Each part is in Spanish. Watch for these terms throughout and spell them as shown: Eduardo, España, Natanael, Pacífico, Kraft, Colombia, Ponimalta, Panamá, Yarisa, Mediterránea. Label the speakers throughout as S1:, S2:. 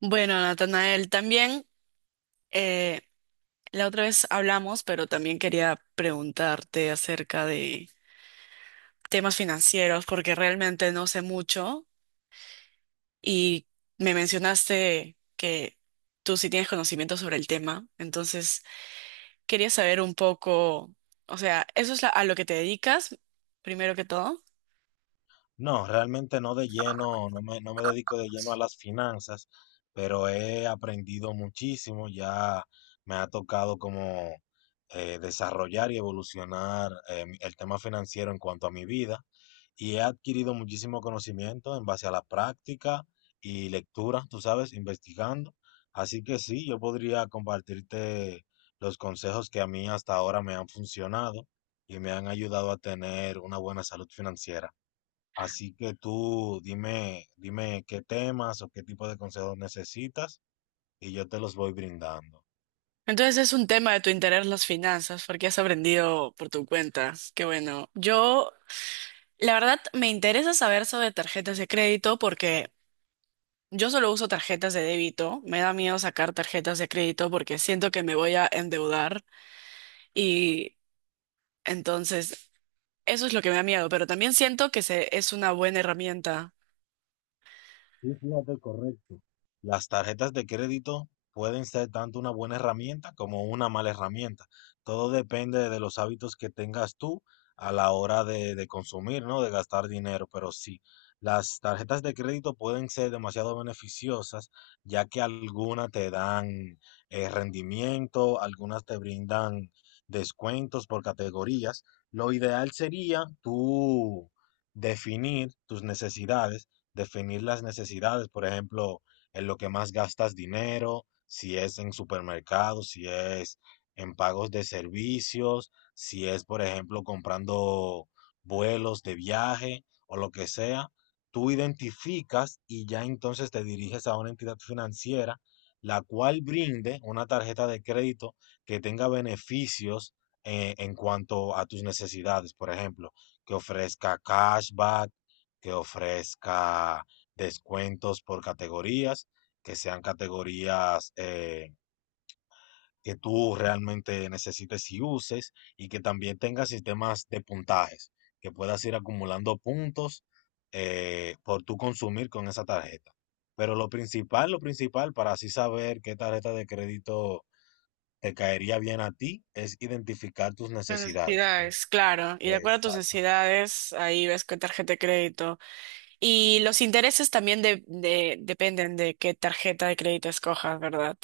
S1: Bueno, Natanael, también eh, la otra vez hablamos, pero también quería preguntarte acerca de temas financieros, porque realmente no sé mucho y me mencionaste que tú sí tienes conocimiento sobre el tema, entonces quería saber un poco, o sea, a lo que te dedicas, primero que todo.
S2: No, realmente no de lleno, no me dedico de lleno a las finanzas, pero he aprendido muchísimo, ya me ha tocado como desarrollar y evolucionar el tema financiero en cuanto a mi vida y he adquirido muchísimo conocimiento en base a la práctica y lectura, tú sabes, investigando. Así que sí, yo podría compartirte los consejos que a mí hasta ahora me han funcionado y me han ayudado a tener una buena salud financiera. Así que tú dime qué temas o qué tipo de consejos necesitas y yo te los voy brindando.
S1: Entonces es un tema de tu interés las finanzas, porque has aprendido por tu cuenta. Qué bueno. Yo La verdad, me interesa saber sobre tarjetas de crédito porque yo solo uso tarjetas de débito. Me da miedo sacar tarjetas de crédito porque siento que me voy a endeudar y entonces eso es lo que me da miedo, pero también siento es una buena herramienta.
S2: Sí, fíjate, correcto. Las tarjetas de crédito pueden ser tanto una buena herramienta como una mala herramienta. Todo depende de los hábitos que tengas tú a la hora de consumir, ¿no? De gastar dinero. Pero sí, las tarjetas de crédito pueden ser demasiado beneficiosas, ya que algunas te dan rendimiento, algunas te brindan descuentos por categorías. Lo ideal sería tú definir tus necesidades definir las necesidades, por ejemplo, en lo que más gastas dinero, si es en supermercados, si es en pagos de servicios, si es, por ejemplo, comprando vuelos de viaje o lo que sea. Tú identificas y ya entonces te diriges a una entidad financiera, la cual brinde una tarjeta de crédito que tenga beneficios en cuanto a tus necesidades, por ejemplo, que ofrezca cashback, que ofrezca descuentos por categorías, que sean categorías que tú realmente necesites y uses, y que también tenga sistemas de puntajes, que puedas ir acumulando puntos por tú consumir con esa tarjeta. Pero lo principal para así saber qué tarjeta de crédito te caería bien a ti es identificar tus
S1: Las
S2: necesidades.
S1: necesidades, claro. Y de acuerdo a tus
S2: Exacto.
S1: necesidades, ahí ves qué tarjeta de crédito. Y los intereses también dependen de qué tarjeta de crédito escojas, ¿verdad?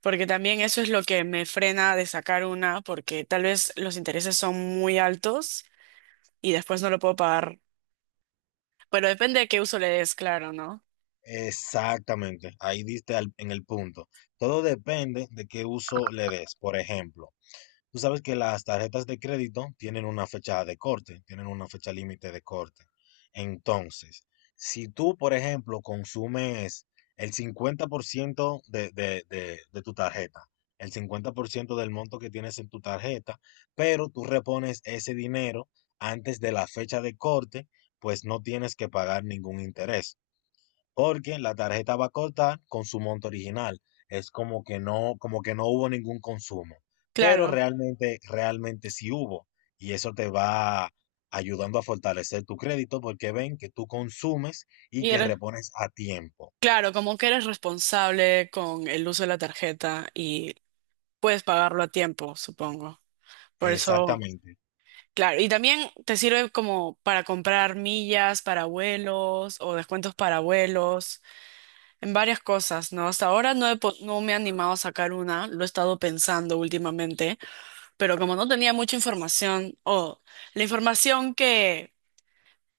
S1: Porque también eso es lo que me frena de sacar una, porque tal vez los intereses son muy altos y después no lo puedo pagar. Pero depende de qué uso le des, claro, ¿no?
S2: Exactamente, ahí diste en el punto. Todo depende de qué uso le des. Por ejemplo, tú sabes que las tarjetas de crédito tienen una fecha de corte, tienen una fecha límite de corte. Entonces, si tú, por ejemplo, consumes el 50% de tu tarjeta, el 50% del monto que tienes en tu tarjeta, pero tú repones ese dinero antes de la fecha de corte, pues no tienes que pagar ningún interés porque la tarjeta va a cortar con su monto original. Es como que no hubo ningún consumo, pero
S1: Claro.
S2: realmente, realmente sí hubo. Y eso te va ayudando a fortalecer tu crédito porque ven que tú consumes y
S1: Y
S2: que
S1: eres,
S2: repones a tiempo.
S1: claro, como que eres responsable con el uso de la tarjeta y puedes pagarlo a tiempo, supongo. Por eso,
S2: Exactamente.
S1: claro. Y también te sirve como para comprar millas para vuelos o descuentos para vuelos en varias cosas, ¿no? Hasta ahora no me he animado a sacar una, lo he estado pensando últimamente, pero como no tenía mucha información, o la información que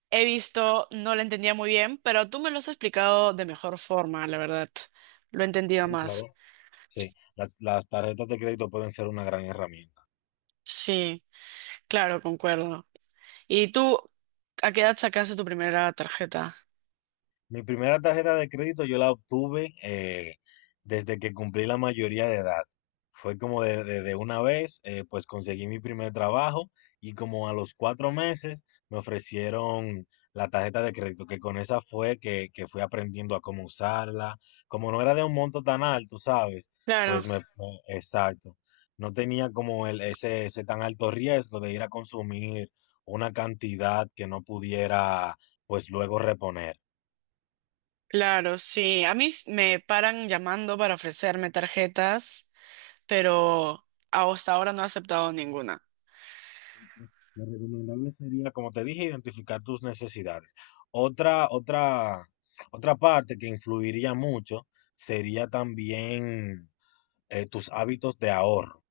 S1: he visto no la entendía muy bien, pero tú me lo has explicado de mejor forma, la verdad. Lo he entendido
S2: Sí, claro.
S1: más.
S2: Sí, las tarjetas de crédito pueden ser una gran herramienta.
S1: Sí, claro, concuerdo. ¿Y tú, a qué edad sacaste tu primera tarjeta?
S2: Mi primera tarjeta de crédito yo la obtuve desde que cumplí la mayoría de edad. Fue como de una vez, pues conseguí mi primer trabajo y como a los 4 meses me ofrecieron la tarjeta de crédito, que con esa fue que fui aprendiendo a cómo usarla. Como no era de un monto tan alto, ¿sabes?
S1: Claro,
S2: Pues exacto. No tenía como ese tan alto riesgo de ir a consumir una cantidad que no pudiera, pues luego reponer.
S1: claro, sí. Me paran llamando para ofrecerme tarjetas, pero hasta ahora no he aceptado ninguna.
S2: Lo recomendable sería, como te dije, identificar tus necesidades. Otra, otra, otra parte que influiría mucho sería también tus hábitos de ahorro.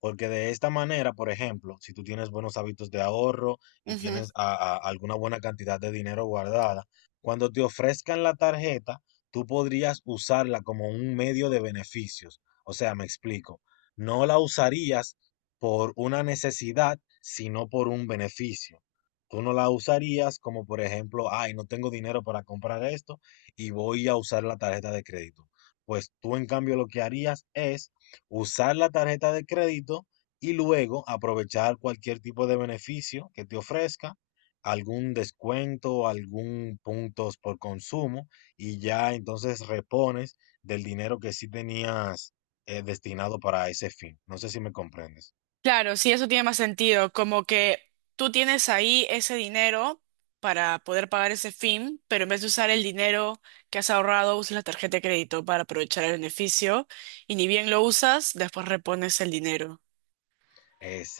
S2: Porque de esta manera, por ejemplo, si tú tienes buenos hábitos de ahorro y tienes alguna buena cantidad de dinero guardada, cuando te ofrezcan la tarjeta, tú podrías usarla como un medio de beneficios. O sea, me explico, no la usarías por una necesidad, sino por un beneficio. Tú no la usarías como, por ejemplo, ay, no tengo dinero para comprar esto y voy a usar la tarjeta de crédito. Pues tú, en cambio, lo que harías es usar la tarjeta de crédito y luego aprovechar cualquier tipo de beneficio que te ofrezca, algún descuento, algún puntos por consumo y ya entonces repones del dinero que sí tenías destinado para ese fin. No sé si me comprendes.
S1: Claro, sí, eso tiene más sentido, como que tú tienes ahí ese dinero para poder pagar ese fin, pero en vez de usar el dinero que has ahorrado, usas la tarjeta de crédito para aprovechar el beneficio y ni bien lo usas, después repones el dinero.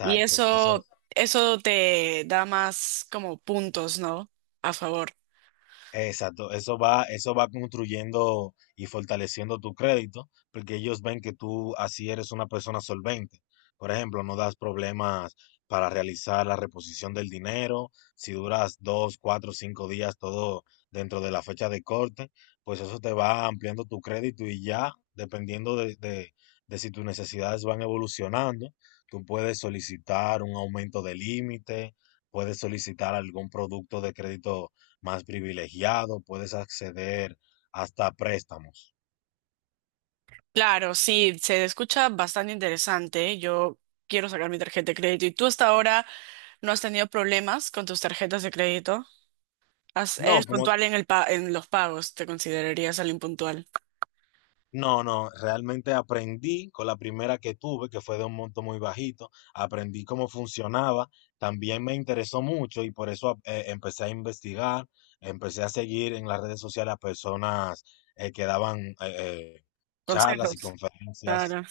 S1: Y
S2: eso,
S1: eso te da más como puntos, ¿no? A favor.
S2: Exacto, eso va construyendo y fortaleciendo tu crédito, porque ellos ven que tú así eres una persona solvente. Por ejemplo, no das problemas para realizar la reposición del dinero, si duras 2, 4, 5 días todo dentro de la fecha de corte, pues eso te va ampliando tu crédito y ya, dependiendo de si tus necesidades van evolucionando, tú puedes solicitar un aumento de límite, puedes solicitar algún producto de crédito más privilegiado, puedes acceder hasta préstamos.
S1: Claro, sí, se escucha bastante interesante. Yo quiero sacar mi tarjeta de crédito. ¿Y tú hasta ahora no has tenido problemas con tus tarjetas de crédito?
S2: No,
S1: Eres
S2: como,
S1: puntual en en los pagos, te considerarías alguien puntual.
S2: no, no, realmente aprendí con la primera que tuve, que fue de un monto muy bajito, aprendí cómo funcionaba, también me interesó mucho y por eso empecé a investigar, empecé a seguir en las redes sociales a personas que daban charlas y
S1: Consejos.
S2: conferencias
S1: Claro,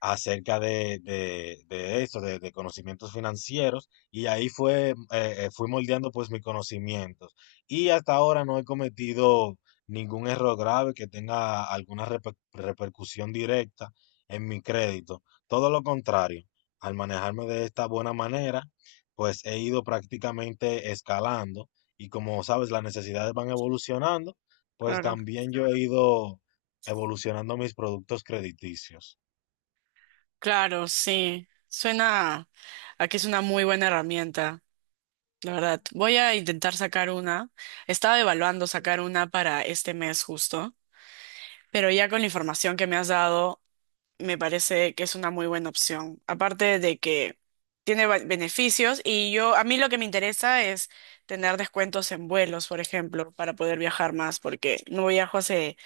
S2: acerca de eso, de conocimientos financieros, y ahí fue, fui moldeando pues mis conocimientos. Y hasta ahora no he cometido ningún error grave que tenga alguna repercusión directa en mi crédito. Todo lo contrario, al manejarme de esta buena manera, pues he ido prácticamente escalando y como sabes, las necesidades van evolucionando, pues
S1: claro.
S2: también yo he ido evolucionando mis productos crediticios.
S1: Claro, sí. Suena a que es una muy buena herramienta, la verdad. Voy a intentar sacar una. Estaba evaluando sacar una para este mes justo, pero ya con la información que me has dado, me parece que es una muy buena opción. Aparte de que tiene beneficios y yo, a mí lo que me interesa es tener descuentos en vuelos, por ejemplo, para poder viajar más, porque no viajo hace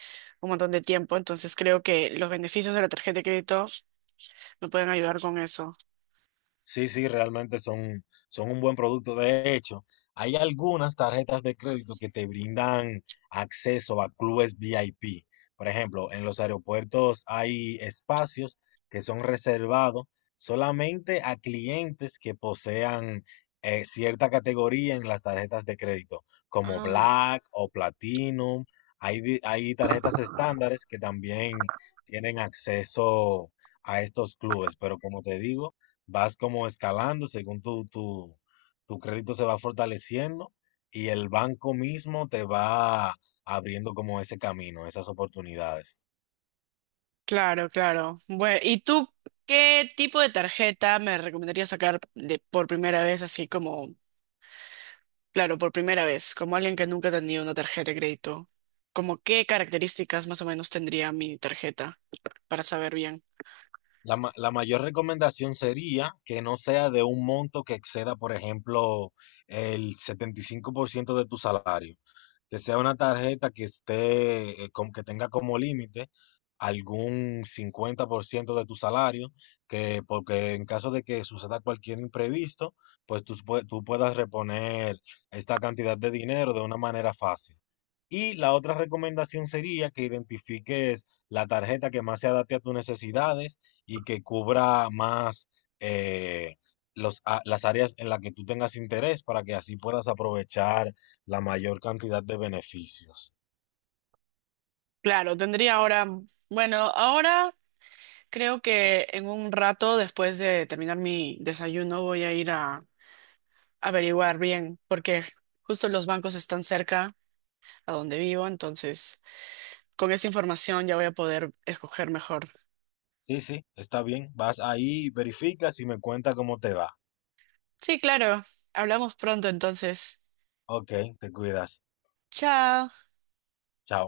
S1: un montón de tiempo, entonces creo que los beneficios de la tarjeta de crédito me pueden ayudar con eso.
S2: Sí, sí, realmente son un buen producto. De hecho, hay algunas tarjetas de crédito que te brindan acceso a clubes VIP. Por ejemplo, en los aeropuertos hay espacios que son reservados solamente a clientes que posean cierta categoría en las tarjetas de crédito, como
S1: Ah,
S2: Black o Platinum. Hay tarjetas estándares que también tienen acceso a estos clubes, pero como te digo vas como escalando según tu crédito se va fortaleciendo y el banco mismo te va abriendo como ese camino, esas oportunidades.
S1: claro, claro. Bueno, ¿y tú qué tipo de tarjeta me recomendarías sacar de, por primera vez, así como Claro, por primera vez, como alguien que nunca ha tenido una tarjeta de crédito, ¿como qué características más o menos tendría mi tarjeta para saber bien?
S2: La mayor recomendación sería que no sea de un monto que exceda, por ejemplo, el 75% de tu salario. Que sea una tarjeta que esté, que tenga como límite algún 50% de tu salario, que porque en caso de que suceda cualquier imprevisto, pues tú puedas reponer esta cantidad de dinero de una manera fácil. Y la otra recomendación sería que identifiques la tarjeta que más se adapte a tus necesidades y que cubra más eh, las áreas en las que tú tengas interés para que así puedas aprovechar la mayor cantidad de beneficios.
S1: Claro, tendría ahora, bueno, ahora creo que en un rato después de terminar mi desayuno voy a ir a averiguar bien, porque justo los bancos están cerca a donde vivo, entonces con esa información ya voy a poder escoger mejor.
S2: Sí, sí, está bien. Vas ahí, verificas y me cuenta cómo te va.
S1: Sí, claro, hablamos pronto entonces.
S2: Ok, te cuidas.
S1: Chao.
S2: Chao.